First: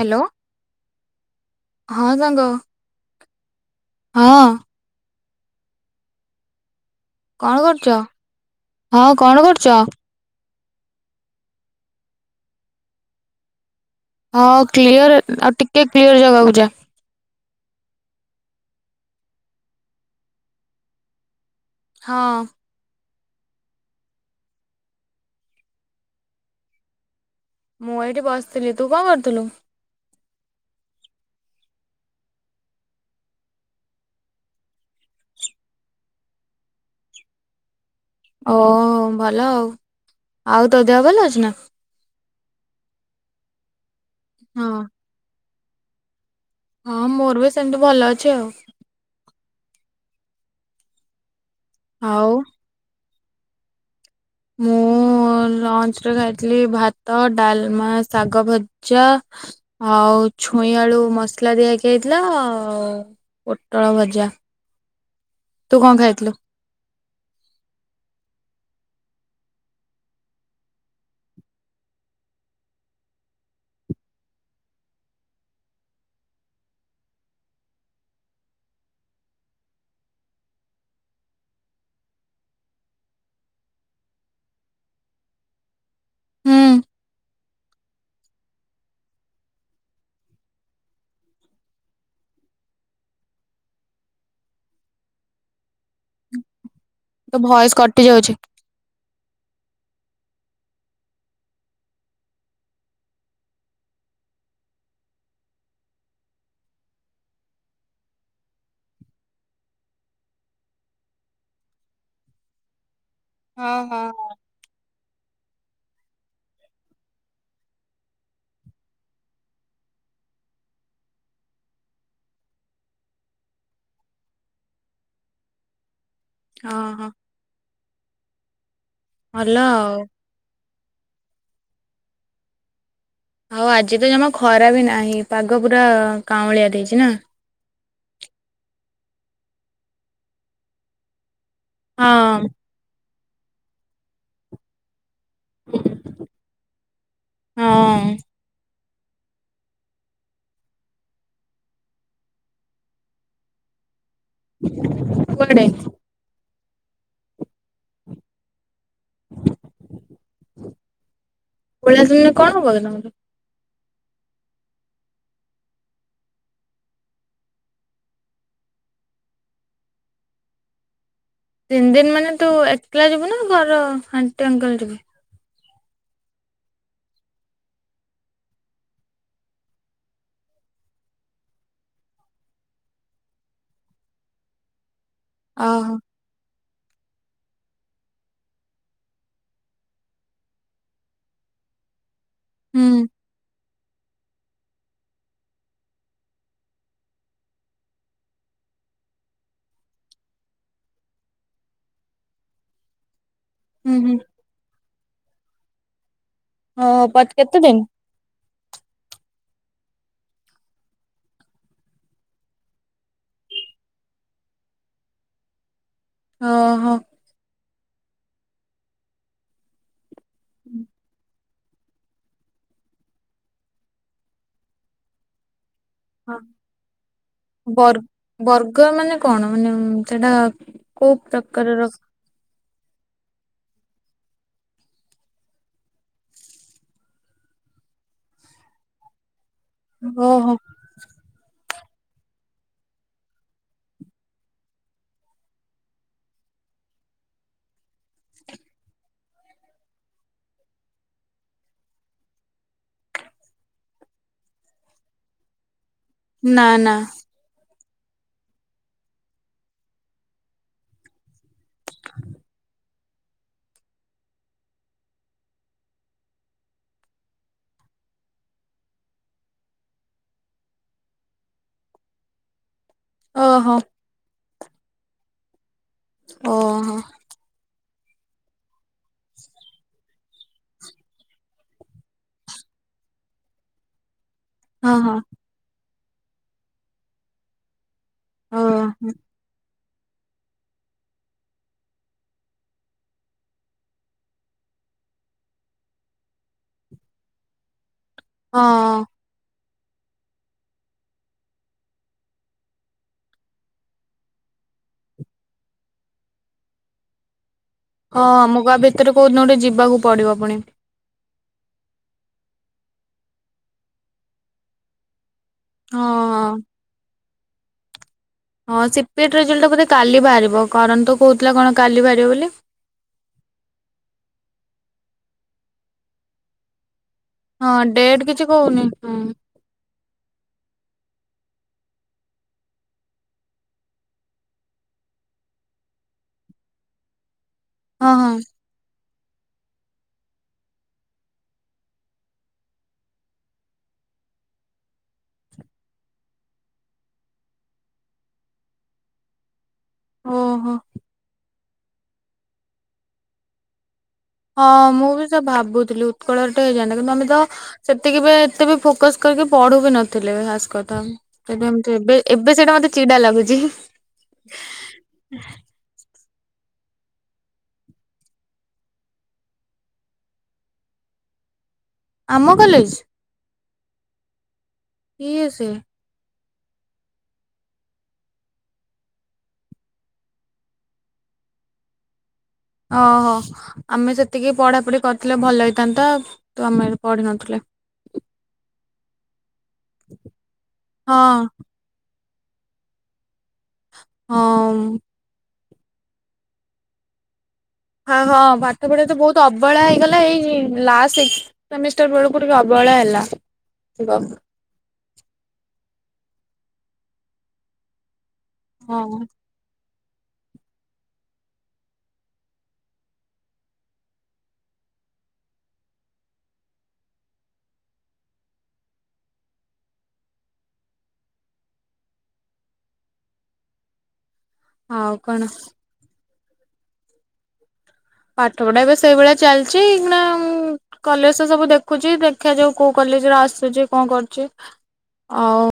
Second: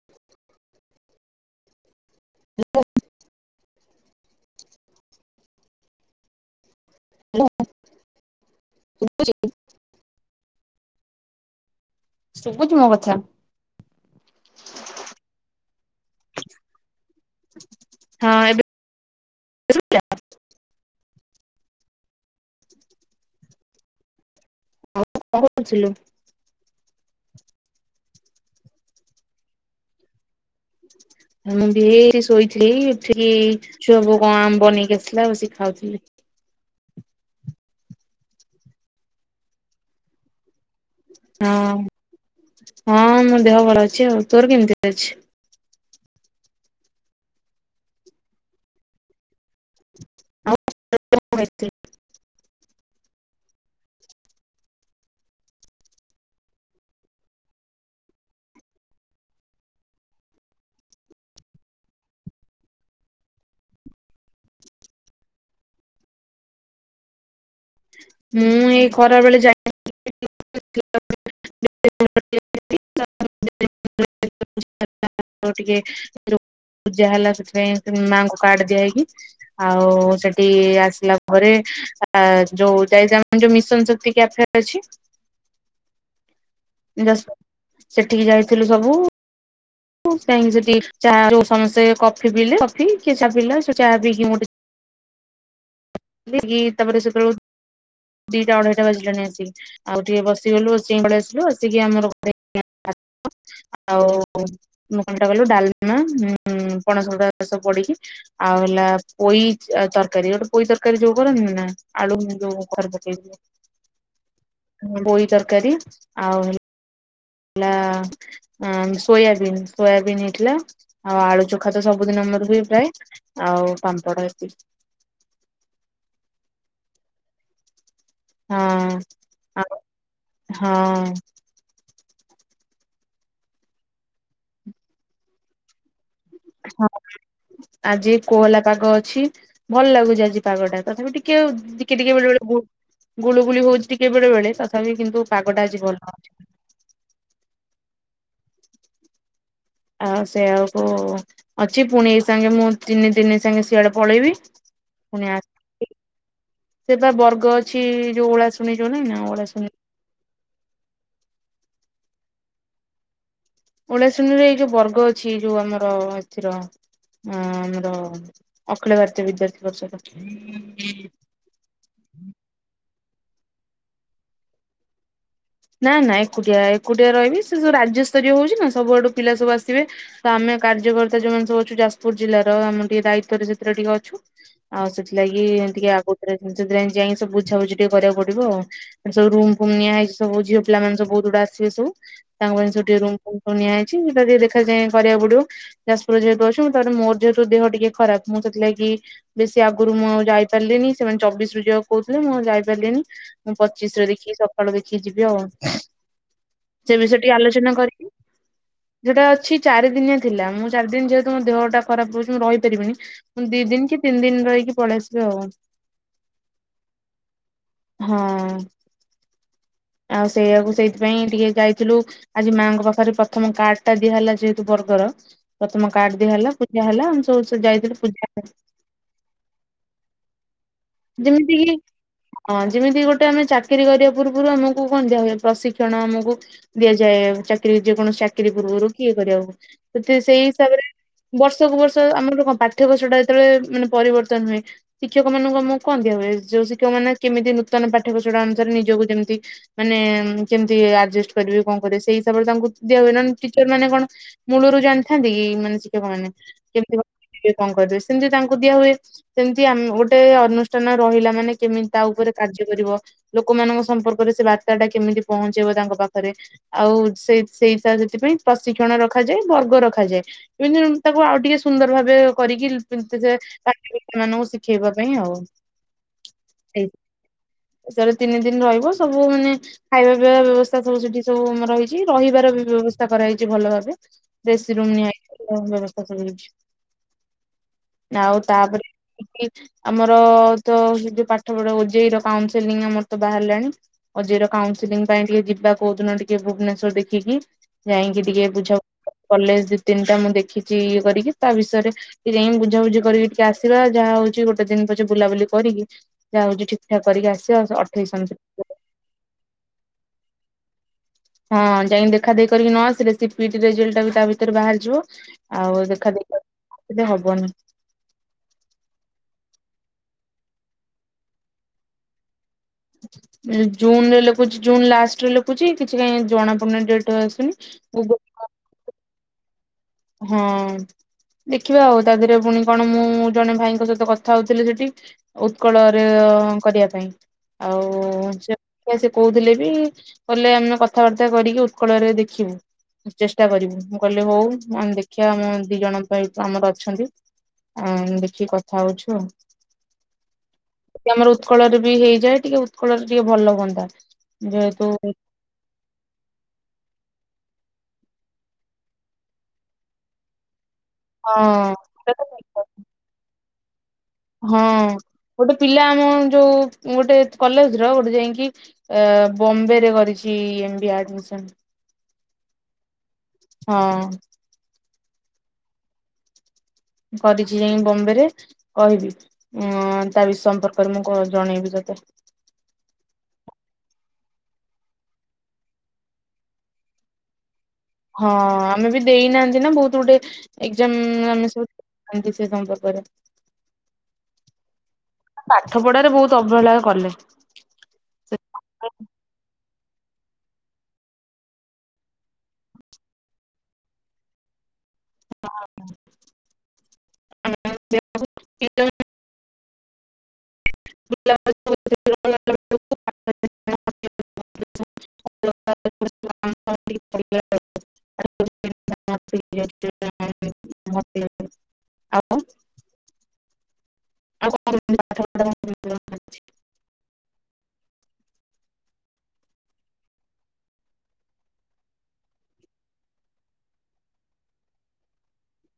Hello ହଁ ସାଙ୍ଗ ହଁ । କଣ କରୁଛ। ହଁ କଣ କରୁଛ? ଶୁଭୁଛିୁ ମୋ କଥା ହଁ କ୍ଲିୟର ଆଉ ଟିକେ କ୍ଲିୟର ଜାଗାକୁ ଯା ହଁ ଏବେ [unintelligible] ହଁ। [unintelligible] ମୁଁ ଏଇଠି ବସିଥିଲି ତୁ କଣ କରୁଥିଲୁ । ମୁଁ ବି ଏଇ ଶୋଇଥିଲି ଉଠିଲି। ଛୁଆ ବୋଉ କଣ ଆମ୍ବ ନେଇକି ଆସିଥିଲା । ବସି ଖାଉଥିଲି। ଓ ଭଲ ଆଉ ତୋ ଦେହ ଭଲ ଅଛି ନା । ହଁ ହଁ ମୋ ଦେହ ଭଲ ଅଛି ଆଉ ତୋର ହଁ କେମିତି ଅଛି? ହଁ ମୋର ବି ସେମିତି ଭଲ ଅଛି ଆଉ ଥିଲ [unintelligible] ହଉ ମୁଁ ଲଞ୍ଚ ରେ ଖାଇଥିଲି ଭାତ ଡାଲମା ଶାଗ ଭଜା ଆଉ ଛୁଇଁ ଆଳୁ ମସଲା ଦିଆକି ହେଇଥିଲା ଆଉ ପୋଟଳ ଭଜା ତୁ କଣ ଖାଇଥିଲୁ ମୁଁ ଏଇ ଖରା ବେଳେ ଯାଇ ହେଲା ସେଥିପାଇଁ ମାଙ୍କୁ କାର୍ଡ ଦିଆ ହେଇକି ଆଉ ସେଠି ଆସିଲା ପରେ ଯୋଉ ଯାଇ ଯୋଉ ମିଶନ ଶକ୍ତି କ୍ୟାଫେ ଅଛି ହୁଁ ଦସ ସେଠିକି ଯାଇଥିଲୁ ସବୁ ଁ ସେଠ ଚା ଯଉ ସମସ୍ତେ କଫି ପିଲେ କଫି କିଏ ଚା ପିଇା ଚାହା ପିଇକି ଗୋେ [unintelligible] ତାପର ସେ ତୋ ଭଏସ କଟି ଯାଉଛି। ଦିଟା ଅଢେଇଟା ବାଜିଲାଣି ଆସି ଆଉ ଟିକେ ବସ ଗ ଆସିଲୁ ଆସି ଆମର ଆଉ ମୁ କଣା କଲୁ ଡାଲମା ପଣସଟା ଚାଷ ପଡିକି ଆଉ ହେଲା ପୋଇ ତରକାରୀ ଗୋଟେ ପୋଇ ତରକାରୀ ଯୋଉ କରନ୍ତି ନା [unintelligible] ଆଳୁ ଯୋଉ କରଦ [unintelligible] ହଁ ହଁ [unintelligible] ତରକାରୀ ଆଉ ହେଲା ହେଲା ସୋୟାବିନ୍ ସୋୟାବିନ୍ ହେଇଥିଲା ଆଉ ଆଳୁ ଚଖା ତ ସବୁଦିନ ମୋର ହୁଏ ପ୍ର ଆଉ ପାମ୍ପଡ ହଁ ହ ହଁ ହଁ ହଉ ଆଜି ତ ଜମା ଖରା ବି ନାହିଁ ପାଗ ପୁରରା କାଉଁଳିଆ ହଁ ଦେଇଛି ନା ଆଜି କୋହଲା ପାଗ ଅଛି ଭଲ ଲାଗୁଛି ଆଜି ପାଗଟା ତଥାପି ଟିକେ ଟିକେ ଟିକେ ଟିକେ ବେଳେ ହଁ ବେଳେ ବହୁ ଗୁଳୁଗୁଳି ହଉଛି ଟିକେ ବେଳେ ବେଳେ ତଥାପି କିନ୍ତୁ ପାଗଟା ଆଜି ଭଲ ହଁ ଆଉ ସେଆଉକୁ ଅଛି ପୁଣି ସାଙ୍ଗେ ମୁଁ ତିନି ଦିନି ସାଙ୍ଗେ ସିଆଡେ ପଳେଇବି କୁଆଡେ ପୁଣିଆସିକି ସେଟ ବର୍ଗ ଅଛି ଯୋଉ ଓଳାସ [unintelligible] ଶୁଣି ଚଲ ନା ଓ ଶୁଣ [unintelligible] ପଳିଆ ସମୟରେ କଣ ହବ କ ତମର [unintelligible] ଓଳିଆ ଶୁଣୀରେ ଏଇ ଯୋଉ ବର୍ଗ ଅଛି ଯୋଉ ଆମର ଏଥିର ଆମର ଅଖିଳ ଭାରତୀୟ ବିଦ୍ୟାର୍ଥୀ ବର୍ଷ ତିନ ଦିନ ମାନେ ତୁ ଏକେଲା ଯିବୁ ନା ଘର ଆଣ୍ଟି ଅଙ୍କଲ ଯିବୁ ନା ନା ଏକୁଟିଆ ଏକୁଟିଆ ରହିବି ସେ ସବୁ ରାଜ୍ୟସ୍ତରୀୟ ହଉଛି ନା ସବୁଆଡୁ ପିଲା ସବୁ ଆସିବେ ତ ଆମେ କାର୍ଯ୍ୟକର୍ତ୍ତା ଯୋଉମାନେ ସବୁ ଅଛୁ ଯାଜପୁର ଜିଲ୍ଲାର ଆମ ଟିକେ ଦାୟିତ୍ଵରେ ସେଥିରେ ଟିକେ ଅଛୁ ଆଉ ସେଥି ଥିଲା କି ଏିତିି ଓହୋ ଆଗରେବୁ [unintelligible] ପଛା ପଛି ଟିକେ କରିବାକୁ ପଡିବ ଆ ସବୁ ରୁମ ଫୁମ୍ ନିଆ ହେଇଛି ସବୁ ଝିଅ ପିଲା ମାନ ସବ ବହୁତ ଗୁଡା ଆସିବେ ସବୁ ତାଙ୍କ ପାଇଁ ହୁଁ ସେଠି ରୁମ ଫୁମ ସବୁ ନିଆହେଇଛି [unintelligible] ଦେଖ ଯାଏ କରିବାକୁ ପଡିବ ଯାଜପୁର ଯେହେତୁ ଅଛିଁ ତାପରେ ମୋର ଯେହେତୁ ଦେହ ଟିକେ ଖରାପ। ମୁଁ ସେଥିଲାଗି ବେଶୀ ଆଗରୁ ମୁଁ ଯାଇପାରିଲିିନି। ସେମାନେ ଚବିଶ ର ଯିବାକୁ କହୁଥିଲେ ମୁଁ ଯାଇପାରିଲିନି। ମୁଁ ପଚିଶ ହୁଁ ରେ ହୁଁ ଦେଖି ସକାଳୁ ଦେଖି ଯିବି ଆଉ। ସେ ଓହୋ ବିଷୟ ପ ଟିକେ କେତେ ଆଲୋଚନା ଦିନ? କରିକି ଯଉଟା ଅଛି ଚାରି ଦିନିଆ ଥିଲା। ମୁଁ ଚାରି ଦିନ ଯେହେତୁ ମୋ ଦେହ ଟା ଖରାପ ହଉଛି ମୁଁ ରହିପାରିବିନି। ମୁଁ ଦି ଦିନ କି ତିନି ଦିନ ରହିକି ପଳେଇ ଆସିବି ଆଉ। ଅ ହୋ। ହଁ। ଆଉ ସେଇଆକୁ ସେଇଥିପାଇଁ ଟିକେ ଗାଇ ଥିଲୁ ଆଜି ମାଂଙ୍କ ପାଖରେ ପ୍ରଥମ କାର୍ଡ ଟା ଦିଆ ହେଲା ଯେହେତୁ ବର୍ଗର ପ୍ରଥମ କାର୍ଡ ଦିଆ ହଁ ହେଲା ପୂଜା ହେଲା ଆମେ ସବୁ ବ ଯାଇଥିଲୁ ପୂଜା ବର୍ଗ ମାନେ କଣ ମାନେ ଉମ୍ ସେଟା କୋଉ ଯେମିତି କିି ପ୍ରକାରର? ହଁ ଯେମିତି ଗୋଟେ ଆମେ ଚାକିରି କରିବା ପୂର୍ବରୁ ଆମକୁ କଣ ଦିଆ ହୁଏ ପ୍ରଶିକ୍ଷଣ ଆମକୁ ଦିଆଯାଏ ଚାକିରି ଯେକୌଣସି ଚାକିରି ପୂର୍ବରୁ ଇଏ କରିବାକୁ। ତ ସେଇ ଓହୋ ହିସାବରେ ବସ୍ ପ୍ରତ୍ୟେକ ବର୍ଷ ଆମର କଣ ପାଠ୍ୟ କୋଷଟା ଯେତେବେଳେ ମାନେ ପରିବର୍ତ୍ତନ ହୁଏ। ଶିକ୍ଷକ ମାନଙ୍କୁ ଆମଙ୍କୁ କଣ ଦିଆ ହୁଏ? ଯୋଉ ଶିକ୍ଷକ ମାନେ କେମିତି ନୂତନ ପାଠ୍ୟକୋଷଟା ଅନୁସାରେ ନିଜକୁ ଯେମିତି ମାନେ କେମିତି ଆଯେଷ୍ଟ କରିବେ କଣ କରିବେ ସେଇ ହିସାବରେ ତାଙ୍କୁ ଦିଆ ହୁଏ। ଟିଚର ମାନେ କଣ ମୂଳରୁ ଜାଣିଥାନ୍ତି କି ମାନେ ଶିକ୍ଷକ ମାନେ ନା ନା କେମିତି [inaudible] କରିବେ। ସେମିତି ତାଙ୍କୁ ଦିଆ ହୁଏ ସେମିତି ଆମେ ଗୋଟେ ଅନୁଷ୍ଠାନ ରହିଲା ମାନେ କେମିତି ତା ଉପରେ କାର୍ଯ୍ୟ କରିବ। ଲୋକମାନଙ୍କ ସମ୍ପର୍କରେ ସେ ବା ତାଟା କେମିତି ପହଞ୍ଚେଇବ ତାଙ୍କ ପାଖରେ। ଆଉ ସେ ସେଇଟ ସେଥିପାଇଁ ପ୍ରଶିକ୍ଷଣ ରଖାଯାଏ ବର୍ଗ ରଖାଯାଏ। ଏମିତି ତାକୁ ଆଉ ଟିକେ ସୁନ୍ଦର ଭାବେ କରିକି ଏମିତି ଯେ ଓହୋ [unintelligible] ଖେଇବା ପାଇଁ ଆଉ। ହେଇ ଓହୋ ଏଥରେ ତିନି ଦିନ ରହିବ। ତ ଭଗମାନେ ବ୍ୟବସ୍ଥା ସବୁ ସେଠି ସବୁ ମ ରହିଛି ରହିବାର ବି ବ୍ୟବସ୍ଥା କରାଯାଇଛି ଭଲ ଭାବେ। ଏ ସି ହଁ ରୁମ୍ ହଁ ନିଆହେଇଚି [inaudible] [inaudible] ଆଉ ତାପରେ ଓହୋ [inaudible] ଆମର-ଅ-ଅ-ଅ ତ ସେ ଯୋଉ ପାଠ ପଢା ଓଯେଇ ର କାଉନସେଲିଂ ଆମର ତ ବାହାରିଲାଣି ଓଜେଇ ର କାଉନସେିଲିଂ ପାଇଁ ଟିକେ ଯିବା କହୁଦିନ ଟିକେ ଭୁବନେଶ୍ଵର ଦେଖିକି। ଯାଇକି ଟିକେ ବୁଝା ହଁ। କଲେ ତିନିଟା ମୁଁ ଦେଖିଛି ଇଏ କରିକି ତା ବିଷୟରେ ଟିକେ ଯାଇ ବୁଝାବୁଝି କରିକି ଟିକେ ଆସିବା ଯାହା ହଉଛି ଗୋଟେ ଦିନ ପଛେ ବୁଲାବୁଲି କରିକି ଯାହା ହଉଛି ଠିକ ଠାକ କରିକି ଆସି ହଁ ମୁମଗା ଭିତରେ କଉଦିନ ଗୋଟେ ଯିବି ଯିବାକୁ ପଡ଼ିବ ପୁଣି। ହଁ ଯାଇକି ଦେଖା ଦେଖି କରିକି ନ ଆସିଲେ ସେ ପି ଇ ଟି ରେଜଲ୍ଟ ଟା ବି ତା ଭିତରେ ବାହାରିଯିବ। ଆଉ ହଁ ଦେଖା ହଁ। ଦେଖି [unintelligible] ବନ। ହଁ ସେ ପି ଇ ଟି ରେଜଲଟ ଟା ବୋଧେ କାଲି ବାହାରିବ କରନ୍ ତ କହୁଥିଲା କଣ କାଲି ବାହାରିବ ବୋଲି। ଜୁନ ରେ ଲେଖୁଛି ଜୁନ ଲାଷ୍ଟରେ ଲେଖୁଛି କିଛି କାଇ ଜଣା ପଡୁନି ଡେଟ। ଆସୁନି। ହଁ ଗୁଗଲ ଡେଟ କିଛି କହୁନି। ହୁଁ। ହଁ ଦେଖିବା ଆଉ ତା ଦିହରେ ପୁଣି କଣ ମୁଁ ଜଣେ ଭାଇଙ୍କ ସହିତ କଥା ହଉଥିଲି ସେଠି ଉତ୍କଳରେ କରିବା ପାଇଁ। ହଁ ହଁ ଆଉ। କହୁଥିଲେ ବି କହିଲେ ଆମେ କଥାବାର୍ତ୍ତା କରିକି ଉତ୍କଳରେ ଦେଖିବୁ ଚେଷ୍ଟା କରିବୁ ମୁଁ କହିଲି ହଉ। ଆମେ ଦେଖିବା ଆମ ଦି ଜଣ ପାଇଁ ଆମର ଅଛନ୍ତି ଆ ଦେଖିକି କଥା ହଉଛୁ ଆଉ। ଓ ହୋ। ଆମର ଉତ୍କଳରେ ବି ହେଇଯାଏ ଟିକେ ଉତ୍କଳରେ ଟିକେ ଭଲ ହୁଅନ୍ତା। ହଁ ଯେହେତୁ ମୁଁ ବି ତ ଭାବୁଥିଲି ଉତ୍କଳରେ ହେଇଯାଆନ୍ତା କିନ୍ତୁ ଆମେ ତ ସେତିକି ବି ଏତେ ବି ଫୋକସ କରିକି ପଢୁ ବି ନଥିଲେ ଖାସ କରି। ତ ସେବେ ଏମତି ଏବେ ଏବେ ହଁ ସେଇଟା ମତେ ଚିଡା ଲାଗୁଛି। ହଁ ଗୋଟେ ପିଲା ଆମ ଯୋଉ ଗୋଟେ କଲେଜ ର ଗୋଟେ ଯାଇକି ବମ୍ବେରେ କରିଛି ଏ ମ୍ୱି ଏ ଆଡମିଶନ୍। ଆମ କଲେଜ? ହଁ। କିଏ ସେ? କରିଛି ଯାଇ ବମ୍ବେ ରେ। କହିବି ତା ବି ସମ୍ପର୍କରେ ମୁଁ ଜଣେଇବି ତତେ। ଓହୋ ଆମେ ସେତିକି ପଢାପଢି କରିଥିଲେ ଭଲ ହେଇଥାନ୍ତା। ତୁ ଆମେ ପଢିିନଥିଲେ। ହଁ ଆମେ ବି ଦେଇନାହାନ୍ତି। ନା ବହୁତ ଗୁଡେ ଏକଜାମ୍ ହଁ ଆମେ ସବୁ ସେ ସମ୍ପର୍କରେ। ହଁ। ପାଠ ପଢାରେ ବହୁତ ଅବହେଳା କଲେ। ହଁ ହଁ ସେ ପାଠ ପଢା ତ ବହୁତ ଅବହେଳା ହେଇ ଏଇ ଲାଷ୍ଟ ଏକ୍ସପ୍ଲାନେଷ୍ଟ ବେଳକୁ ଟିକେ ଅବହେଳା ହେଲା ହବ। [unintelligible] ହଁ। [unintelligible] ଆଉ। ଆଉ କଣ [unintelligible] ପାଠ ପଢା ଏବେ ସେଇଭଳିଆ ଚାଲିଛି। ନା କଲେଜ ତ ସବୁ ଦେଖୁଛି ଦେଖା ଯାଉ କୋଉ କଲେଜରେ ଆସୁଛି। କଣ କରୁଛି ଆଉ।